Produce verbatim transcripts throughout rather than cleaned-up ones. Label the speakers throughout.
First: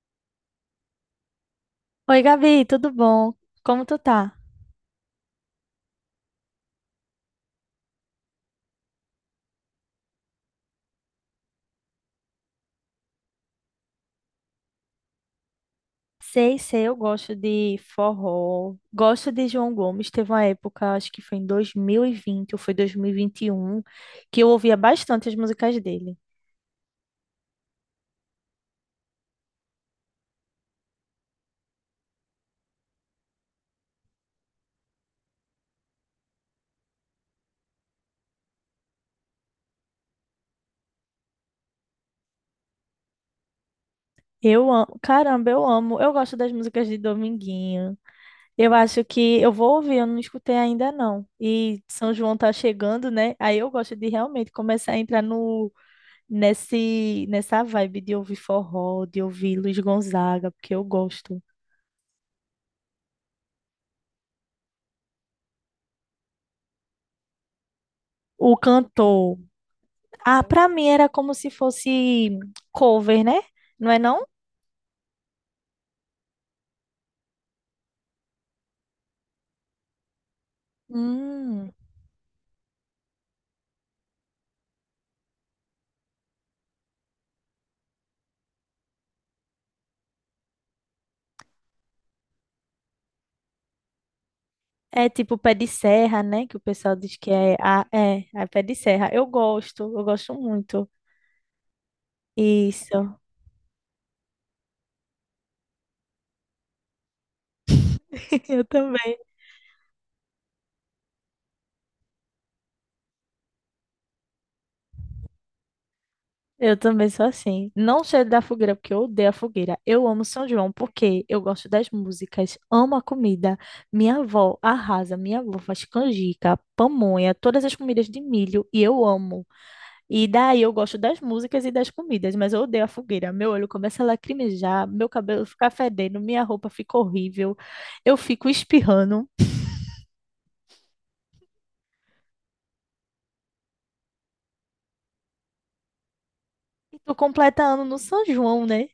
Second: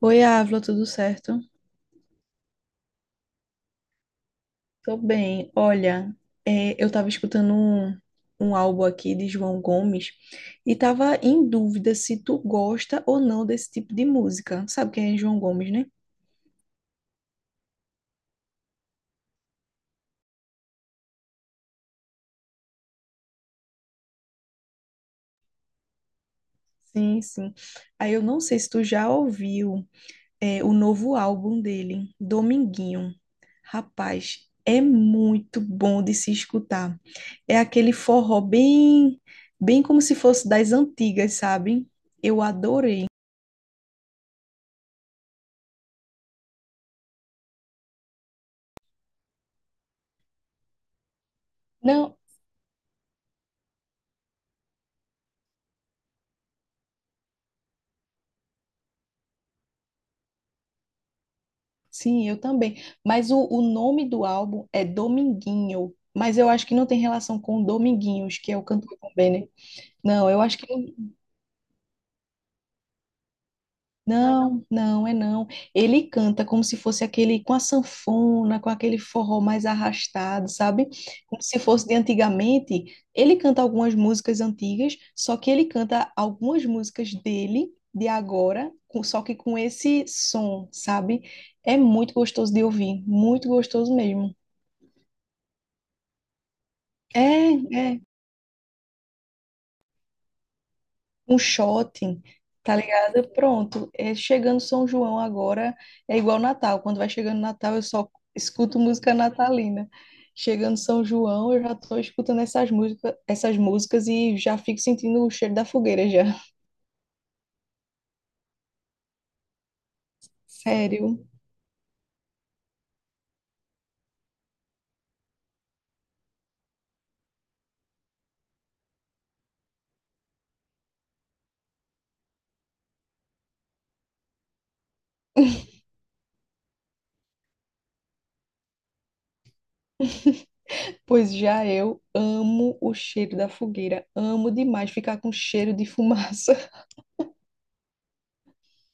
Speaker 1: Oi, Ávila, tudo certo?
Speaker 2: Oi, Gabi, tudo bom? Como tu tá?
Speaker 1: Tô bem. Olha, é, eu tava escutando um, um álbum aqui de João Gomes e tava em dúvida se tu gosta ou não desse tipo de música. Sabe quem é João Gomes, né?
Speaker 2: Sei, sei, eu gosto de forró, gosto de João Gomes. Teve uma época, acho que foi em dois mil e vinte ou foi dois mil e e vinte e um, que eu ouvia bastante as músicas dele.
Speaker 1: Sim, sim. Aí eu não sei se tu já ouviu, é, o novo álbum dele, Dominguinho. Rapaz, é muito bom de se escutar. É aquele forró bem, bem como se fosse das antigas, sabe? Eu adorei.
Speaker 2: Eu amo, caramba, eu amo. Eu gosto das músicas de Dominguinho. Eu acho que eu vou ouvir, eu não escutei ainda não. E São
Speaker 1: Não.
Speaker 2: João tá chegando, né? Aí eu gosto de realmente começar a entrar no nesse nessa vibe de ouvir forró, de ouvir Luiz Gonzaga, porque eu gosto.
Speaker 1: Sim, eu também. Mas o, o nome do álbum é Dominguinho. Mas eu acho que não tem relação com Dominguinhos, que
Speaker 2: O
Speaker 1: é o cantor também,
Speaker 2: cantor.
Speaker 1: né? Não, eu
Speaker 2: Ah,
Speaker 1: acho que
Speaker 2: pra mim era
Speaker 1: não.
Speaker 2: como se fosse cover, né? Não é não?
Speaker 1: Não, não, é não. Ele canta como se fosse aquele com a sanfona, com aquele forró mais arrastado, sabe? Como se
Speaker 2: Hum.
Speaker 1: fosse de antigamente. Ele canta algumas músicas antigas, só que ele canta algumas músicas dele, de agora, com- só que com esse som, sabe? É muito gostoso de ouvir, muito gostoso mesmo.
Speaker 2: É tipo pé de serra, né? Que o pessoal diz que
Speaker 1: É,
Speaker 2: é. Ah,
Speaker 1: é.
Speaker 2: é, é pé de serra. Eu gosto, eu gosto muito.
Speaker 1: Um shopping, tá
Speaker 2: Isso.
Speaker 1: ligado? Pronto. É, chegando São João agora é igual Natal. Quando vai chegando Natal, eu só
Speaker 2: Eu
Speaker 1: escuto música
Speaker 2: também.
Speaker 1: natalina. Chegando São João, eu já tô escutando essas músicas, essas músicas e já fico sentindo o cheiro da fogueira já.
Speaker 2: Eu também sou assim. Não cheiro da fogueira, porque eu odeio a fogueira. Eu amo São João,
Speaker 1: Sério.
Speaker 2: porque eu gosto das músicas, amo a comida. Minha avó arrasa, minha avó faz canjica, pamonha, todas as comidas de milho, e eu amo. E daí eu gosto das músicas e das comidas, mas eu odeio a fogueira. Meu olho começa a lacrimejar, meu cabelo fica fedendo, minha roupa fica horrível, eu fico espirrando.
Speaker 1: Pois já eu amo o cheiro da fogueira. Amo demais ficar com cheiro de fumaça.
Speaker 2: E tô completando no São João, né?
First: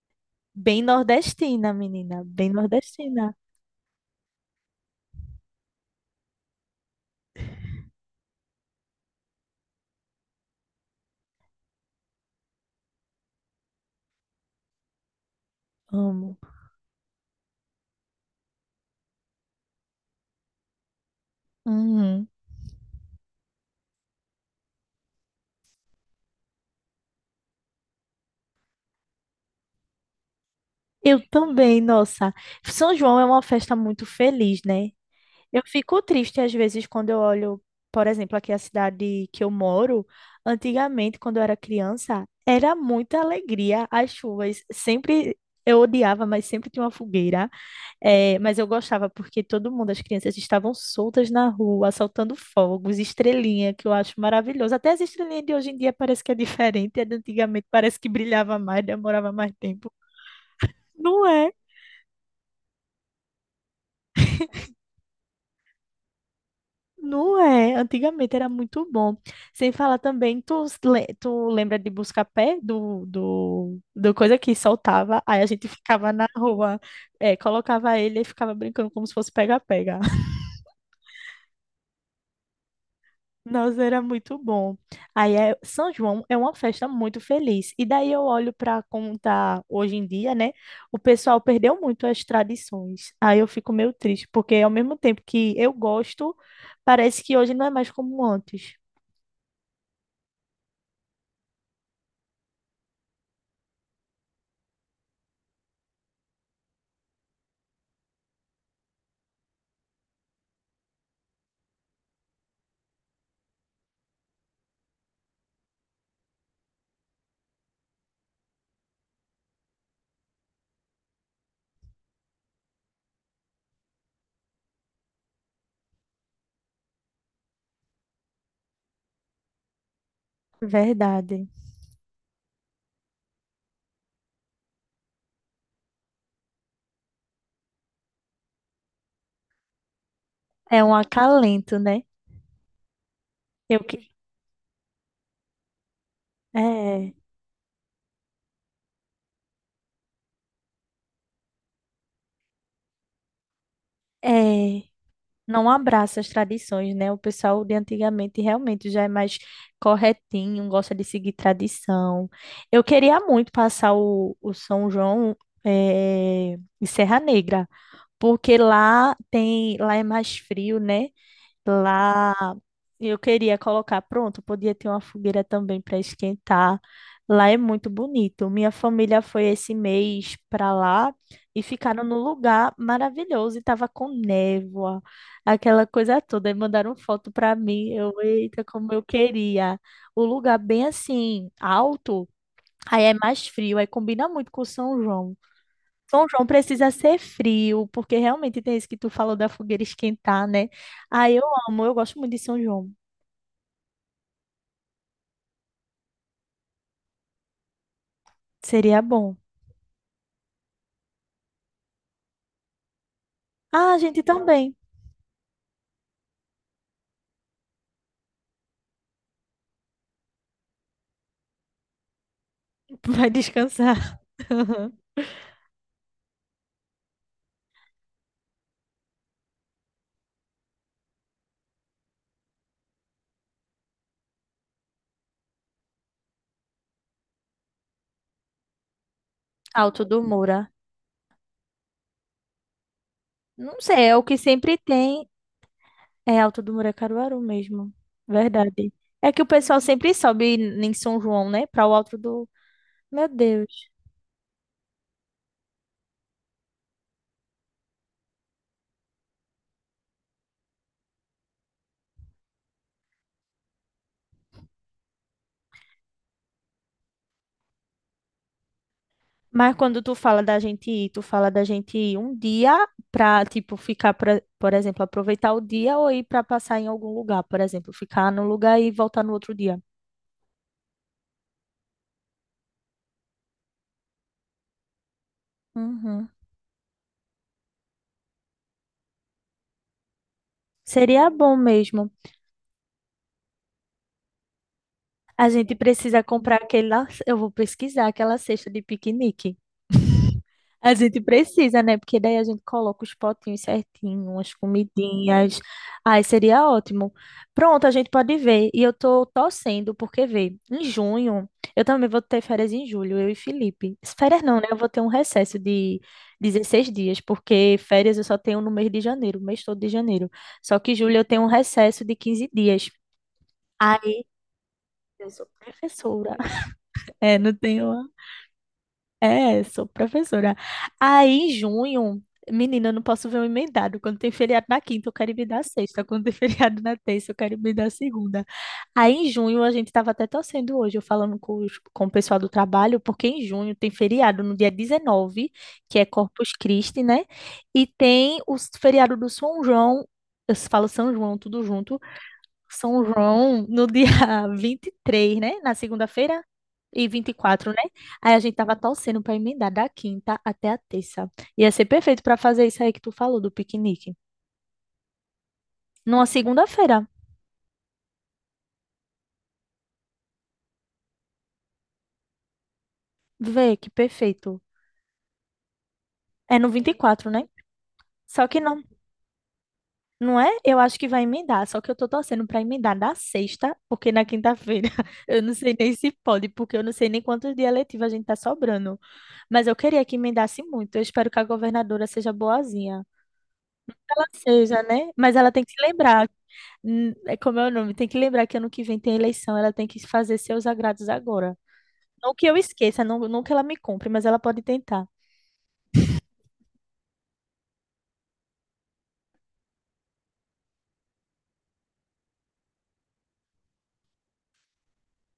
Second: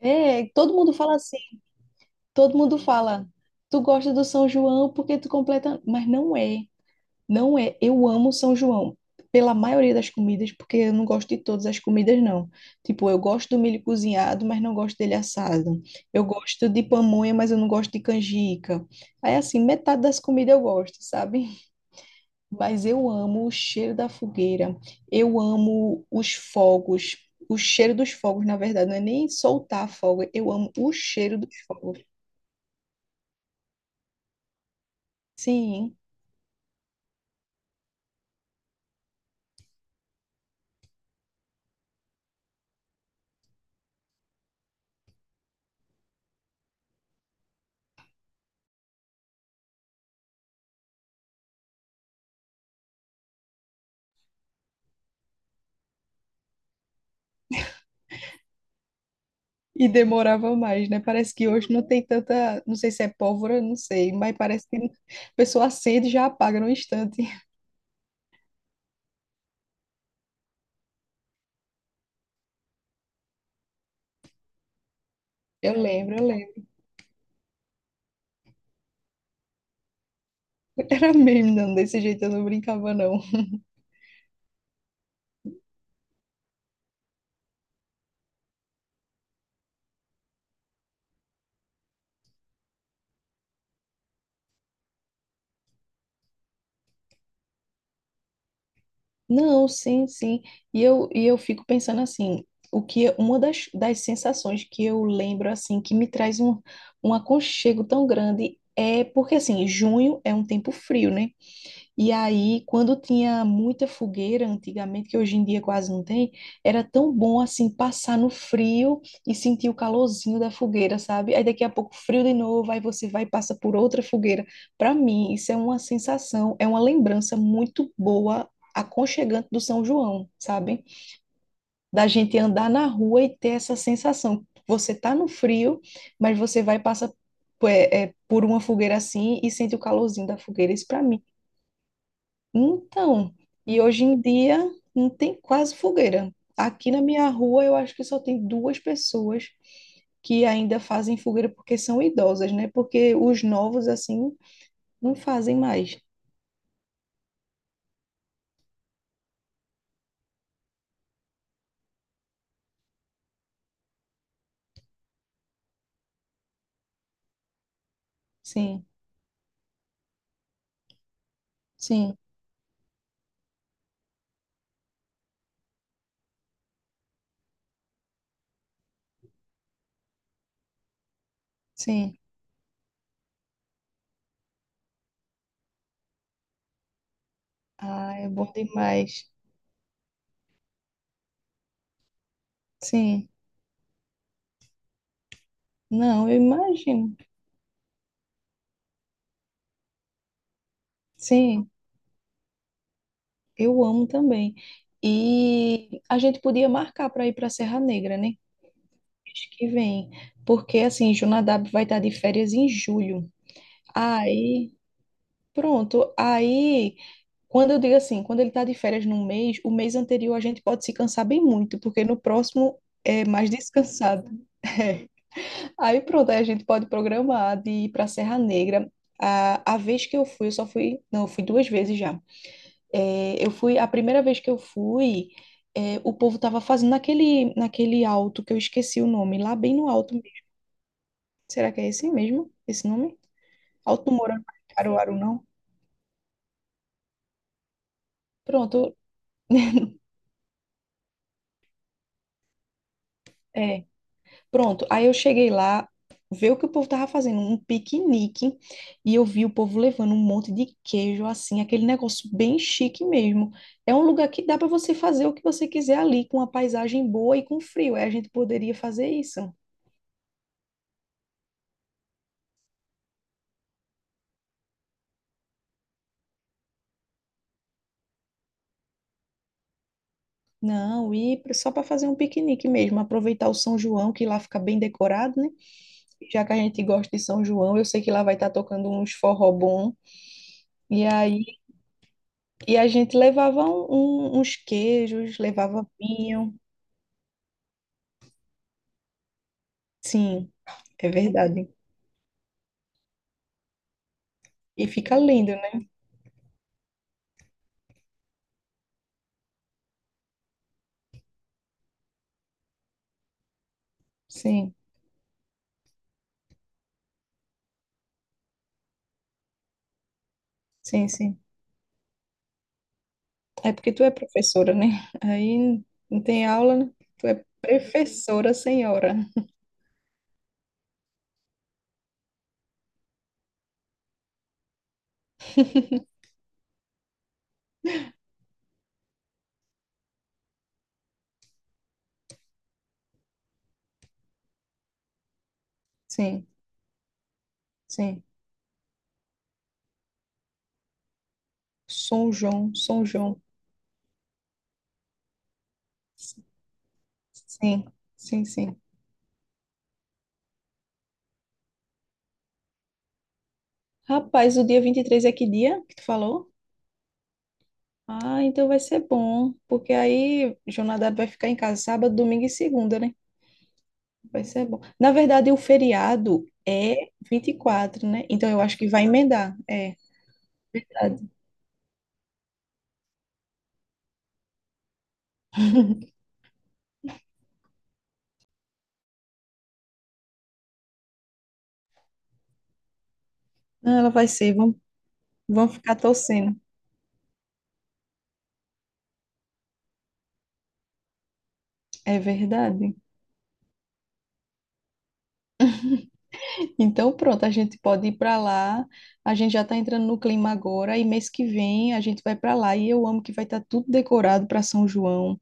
Speaker 1: É, todo
Speaker 2: Bem
Speaker 1: mundo fala assim.
Speaker 2: nordestina, menina, bem
Speaker 1: Todo mundo fala,
Speaker 2: nordestina.
Speaker 1: tu gosta do São João porque tu completa. Mas não é. Não é, eu amo São João, pela maioria das comidas, porque eu não gosto de todas as comidas, não. Tipo, eu gosto do milho cozinhado, mas não gosto dele assado. Eu
Speaker 2: Amo.
Speaker 1: gosto de pamonha, mas eu não gosto de canjica. Aí, assim, metade das comidas eu gosto, sabe?
Speaker 2: Uhum.
Speaker 1: Mas eu amo o cheiro da fogueira, eu amo os fogos, o cheiro dos fogos, na verdade, não é nem soltar fogo, eu amo o
Speaker 2: Eu
Speaker 1: cheiro dos
Speaker 2: também,
Speaker 1: fogos.
Speaker 2: nossa. São João é uma festa muito feliz, né? Eu
Speaker 1: Sim.
Speaker 2: fico triste às vezes quando eu olho, por exemplo, aqui a cidade que eu moro. Antigamente, quando eu era criança, era muita alegria as chuvas. Sempre eu odiava, mas sempre tinha uma fogueira. Eh, mas eu gostava porque todo mundo, as crianças estavam soltas na rua, soltando fogos, estrelinha, que eu acho maravilhoso. Até as estrelinhas de hoje em dia parece que é diferente. A de antigamente parece que brilhava mais, demorava mais
Speaker 1: E
Speaker 2: tempo.
Speaker 1: demorava mais, né?
Speaker 2: Não
Speaker 1: Parece que
Speaker 2: é?
Speaker 1: hoje não tem tanta, não sei se é pólvora, não sei, mas parece que a pessoa acende e já apaga no instante.
Speaker 2: Não é, antigamente era muito bom. Sem falar também, tu, s- le- tu lembra de Buscapé, do, do, do coisa que soltava, aí a gente
Speaker 1: Eu lembro,
Speaker 2: ficava
Speaker 1: eu
Speaker 2: na
Speaker 1: lembro.
Speaker 2: rua, é, colocava ele e ficava brincando como se fosse pega-pega.
Speaker 1: Era mesmo, não, desse jeito eu não brincava, não.
Speaker 2: Nossa, era muito bom. Aí é, São João é uma festa muito feliz. E daí eu olho para como tá hoje em dia, né? O pessoal perdeu muito as tradições. Aí eu fico meio triste, porque ao mesmo tempo que eu gosto, parece que hoje não é mais como antes.
Speaker 1: Não, sim, sim. E eu, e eu fico pensando assim, o que uma das, das sensações que eu lembro, assim, que me traz um, um aconchego tão grande é porque, assim, junho é um tempo frio, né? E aí, quando tinha muita fogueira antigamente, que hoje em dia quase não tem, era tão bom assim passar no frio e sentir o calorzinho da fogueira, sabe? Aí daqui a pouco frio de novo, aí você vai e passa por outra fogueira. Para mim, isso é uma sensação, é uma lembrança muito boa, aconchegante do São João, sabe?
Speaker 2: Verdade.
Speaker 1: Da gente andar na rua e ter essa sensação. Você tá no frio, mas você vai e passa é, é, por uma fogueira assim e sente o calorzinho da fogueira. Isso
Speaker 2: É um
Speaker 1: para mim
Speaker 2: acalento, né?
Speaker 1: então, e
Speaker 2: Eu que
Speaker 1: hoje em dia não tem quase fogueira. Aqui na
Speaker 2: é,
Speaker 1: minha rua eu acho que só tem duas pessoas que ainda fazem fogueira porque são idosas, né? Porque os novos assim
Speaker 2: é,
Speaker 1: não fazem
Speaker 2: não
Speaker 1: mais.
Speaker 2: abraça as tradições, né? O pessoal de antigamente realmente já é mais corretinho, gosta de seguir tradição. Eu queria muito passar o, o São João é, em Serra Negra, porque
Speaker 1: Sim,
Speaker 2: lá tem, lá é mais frio, né?
Speaker 1: sim,
Speaker 2: Lá e eu queria colocar, pronto, podia ter uma fogueira também para esquentar. Lá é muito bonito. Minha família foi esse mês para lá e ficaram
Speaker 1: sim.
Speaker 2: num lugar maravilhoso e tava com névoa, aquela coisa toda. E mandaram foto para mim.
Speaker 1: Ah,
Speaker 2: Eu,
Speaker 1: é bom
Speaker 2: eita, como eu
Speaker 1: demais.
Speaker 2: queria. O lugar bem assim, alto, aí é
Speaker 1: Sim.
Speaker 2: mais frio, aí combina muito com São João.
Speaker 1: Não,
Speaker 2: São
Speaker 1: eu
Speaker 2: João precisa
Speaker 1: imagino.
Speaker 2: ser frio, porque realmente tem isso que tu falou da fogueira esquentar, né? Aí eu
Speaker 1: Sim,
Speaker 2: amo, eu gosto muito de São João.
Speaker 1: eu amo também. E a gente podia marcar para ir para Serra Negra, né?
Speaker 2: Seria bom.
Speaker 1: Mês que vem, porque assim, Jonadab vai estar de férias em julho.
Speaker 2: Ah, a gente
Speaker 1: Aí
Speaker 2: também
Speaker 1: pronto, aí quando eu digo assim, quando ele está de férias num mês, o mês anterior a gente pode se cansar bem muito, porque no próximo é
Speaker 2: vai
Speaker 1: mais
Speaker 2: descansar.
Speaker 1: descansado. É. Aí pronto, aí a gente pode programar de ir pra Serra Negra. A, a vez que eu fui, eu só fui, não, eu fui duas vezes já. É, eu fui, a primeira vez que eu fui, é, o povo tava fazendo naquele, naquele alto que eu esqueci o nome, lá bem no
Speaker 2: Alto
Speaker 1: alto
Speaker 2: do
Speaker 1: mesmo.
Speaker 2: Moura.
Speaker 1: Será que é esse mesmo? Esse nome?
Speaker 2: Não
Speaker 1: Alto
Speaker 2: sei,
Speaker 1: do
Speaker 2: é o que
Speaker 1: Mourão,
Speaker 2: sempre
Speaker 1: Caruaru,
Speaker 2: tem.
Speaker 1: não?
Speaker 2: É Alto do Moura é Caruaru mesmo.
Speaker 1: Pronto,
Speaker 2: Verdade. É que o pessoal sempre sobe em São João, né? Para o Alto do. Meu Deus.
Speaker 1: é. Pronto, aí eu cheguei lá, ver o que o povo tava fazendo, um piquenique, e eu vi o povo levando um monte de queijo, assim, aquele negócio bem chique mesmo. É um lugar que dá para você fazer o que você quiser ali, com uma paisagem boa e com frio. Aí a gente poderia fazer isso.
Speaker 2: Mas quando tu fala da gente ir, tu fala da gente ir um dia pra, tipo, ficar, pra, por exemplo, aproveitar o dia ou ir pra passar em algum lugar, por exemplo, ficar num lugar e voltar no outro dia.
Speaker 1: Não, ir pra- só para fazer um piquenique mesmo, aproveitar o São João, que lá fica bem decorado, né?
Speaker 2: Uhum.
Speaker 1: Já que a gente gosta de São João, eu sei que lá vai estar tocando uns forró bom. E
Speaker 2: Seria
Speaker 1: aí,
Speaker 2: bom mesmo.
Speaker 1: e a gente levava um- um- uns queijos,
Speaker 2: A gente
Speaker 1: levava
Speaker 2: precisa
Speaker 1: vinho.
Speaker 2: comprar aquela. Eu vou pesquisar aquela cesta de piquenique.
Speaker 1: Sim.
Speaker 2: A
Speaker 1: É
Speaker 2: gente
Speaker 1: verdade.
Speaker 2: precisa, né? Porque daí a gente coloca os potinhos certinho, as
Speaker 1: E fica lindo,
Speaker 2: comidinhas.
Speaker 1: né?
Speaker 2: Ai, seria ótimo. Pronto, a gente pode ver. E eu tô torcendo, porque vê, em junho, eu também vou ter férias em julho, eu e Felipe. Férias não, né?
Speaker 1: Sim,
Speaker 2: Eu vou ter um recesso de dezesseis dias, porque férias eu só tenho no mês de janeiro, o mês todo de janeiro. Só que
Speaker 1: sim,
Speaker 2: julho eu
Speaker 1: sim.
Speaker 2: tenho um recesso de quinze dias.
Speaker 1: É porque tu
Speaker 2: Ai,
Speaker 1: é professora, né?
Speaker 2: eu sou
Speaker 1: Aí não
Speaker 2: professora.
Speaker 1: tem aula, né? Tu
Speaker 2: É,
Speaker 1: é
Speaker 2: não tenho
Speaker 1: professora, senhora.
Speaker 2: é, sou professora. Aí, em junho, menina, eu não posso ver um emendado. Quando tem feriado na quinta, eu quero ir me dar sexta. Quando tem feriado na terça, eu quero ir me dar segunda. Aí, em junho, a gente estava até torcendo hoje, eu falando com, os- com o pessoal do trabalho, porque em junho tem feriado no dia dezenove, que é
Speaker 1: Sim,
Speaker 2: Corpus Christi, né? E
Speaker 1: sim.
Speaker 2: tem o s- feriado do São João. Eu s- falo São João, tudo junto,
Speaker 1: São João, São
Speaker 2: são
Speaker 1: João.
Speaker 2: João no dia vinte e três, né? Na segunda-feira e vinte e quatro,
Speaker 1: Sim,
Speaker 2: né? Aí
Speaker 1: sim,
Speaker 2: a gente tava
Speaker 1: sim.
Speaker 2: torcendo pra emendar da quinta até a terça. Ia ser perfeito pra fazer isso aí que tu falou do piquenique.
Speaker 1: Rapaz, o dia vinte e três é que dia que tu
Speaker 2: Numa
Speaker 1: falou?
Speaker 2: segunda-feira.
Speaker 1: Ah, então vai ser bom, porque aí Jonadab vai ficar em casa sábado, domingo e segunda, né?
Speaker 2: Vê que
Speaker 1: Vai
Speaker 2: perfeito.
Speaker 1: ser bom. Na verdade, o feriado
Speaker 2: É no vinte
Speaker 1: é
Speaker 2: e quatro,
Speaker 1: vinte
Speaker 2: né?
Speaker 1: e quatro, né? Então
Speaker 2: Só
Speaker 1: eu
Speaker 2: que
Speaker 1: acho
Speaker 2: não,
Speaker 1: que vai emendar. É,
Speaker 2: não é? Eu acho que vai
Speaker 1: verdade.
Speaker 2: emendar, só que eu tô torcendo pra emendar na sexta, porque na quinta-feira eu não sei nem se pode, porque eu não sei nem quantos dias letivos a gente tá sobrando. Mas eu queria que emendasse muito. Eu espero que a governadora seja boazinha
Speaker 1: Não, ela vai
Speaker 2: ela
Speaker 1: ser. Vamos.
Speaker 2: seja, né? Mas ela
Speaker 1: Vão
Speaker 2: tem que se
Speaker 1: ficar
Speaker 2: lembrar,
Speaker 1: torcendo.
Speaker 2: hum, é como é o nome, tem que lembrar que ano que vem tem eleição, ela tem que fazer seus agrados agora.
Speaker 1: É
Speaker 2: Não que eu
Speaker 1: verdade.
Speaker 2: esqueça, não, não que ela me compre, mas ela pode tentar.
Speaker 1: Então, pronto, a gente pode ir para lá. A gente já está entrando no clima agora e mês que vem a gente vai para lá e eu amo que vai estar tudo decorado para São João.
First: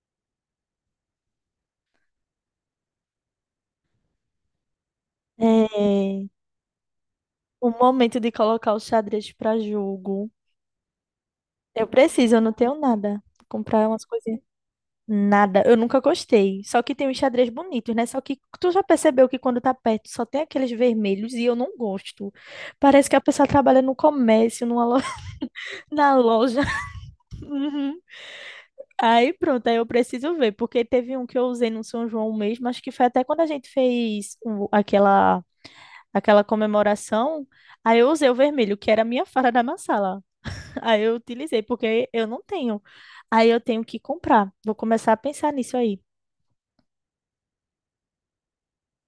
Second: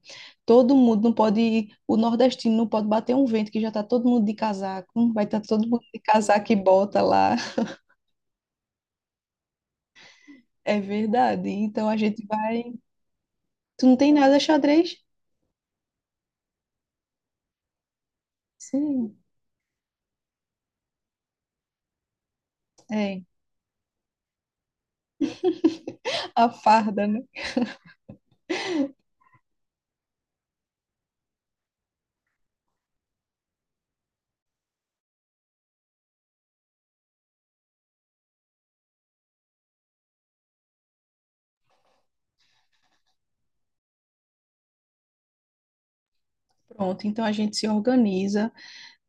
Speaker 1: Todo mundo não pode, o nordestino não pode bater um vento que já está todo mundo de casaco, vai estar todo mundo de
Speaker 2: É,
Speaker 1: casaco e bota lá.
Speaker 2: o momento de colocar o xadrez para jogo.
Speaker 1: É verdade.
Speaker 2: Eu
Speaker 1: Então a gente
Speaker 2: preciso, eu não
Speaker 1: vai.
Speaker 2: tenho nada.
Speaker 1: Tu
Speaker 2: Comprar
Speaker 1: não
Speaker 2: umas
Speaker 1: tem nada
Speaker 2: coisinhas.
Speaker 1: xadrez?
Speaker 2: Nada, eu nunca gostei. Só que tem uns xadrez bonitos, né? Só que tu já
Speaker 1: Sim.
Speaker 2: percebeu que quando tá perto só tem aqueles vermelhos e eu não gosto. Parece que a
Speaker 1: É,
Speaker 2: pessoa trabalha no comércio, numa lo- na
Speaker 1: a
Speaker 2: loja.
Speaker 1: farda, né?
Speaker 2: Aí pronto, aí eu preciso ver, porque teve um que eu usei no São João mesmo, acho que foi até quando a gente fez o- aquela, aquela comemoração, aí eu usei o vermelho, que era a minha fara da massala. Aí eu utilizei, porque eu não tenho. Aí eu tenho que comprar. Vou começar a pensar nisso aí.
Speaker 1: Pronto, então a gente se organiza.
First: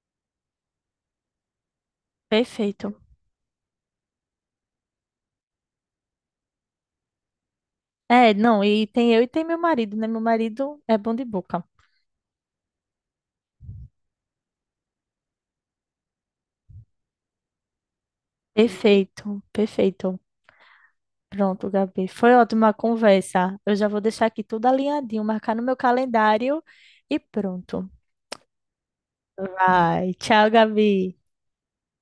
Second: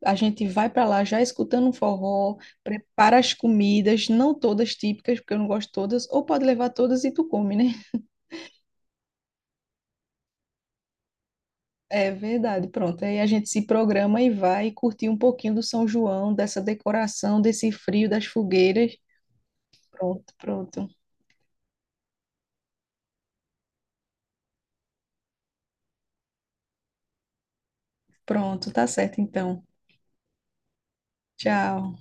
Speaker 1: A gente vai para lá já escutando um forró,
Speaker 2: Perfeito.
Speaker 1: prepara as comidas, não todas típicas, porque eu não gosto todas, ou pode levar todas e tu come, né?
Speaker 2: É, não, e tem eu e tem meu marido, né? Meu marido é bom de boca.
Speaker 1: É verdade, pronto. Aí a gente se programa e vai curtir um pouquinho do São João, dessa decoração, desse frio, das fogueiras.
Speaker 2: Perfeito, perfeito.
Speaker 1: Pronto, pronto.
Speaker 2: Pronto, Gabi. Foi ótima a conversa. Eu já vou deixar aqui tudo alinhadinho, marcar no meu calendário e pronto.
Speaker 1: Pronto, tá certo então.
Speaker 2: Vai. Tchau, Gabi.
Speaker 1: Tchau.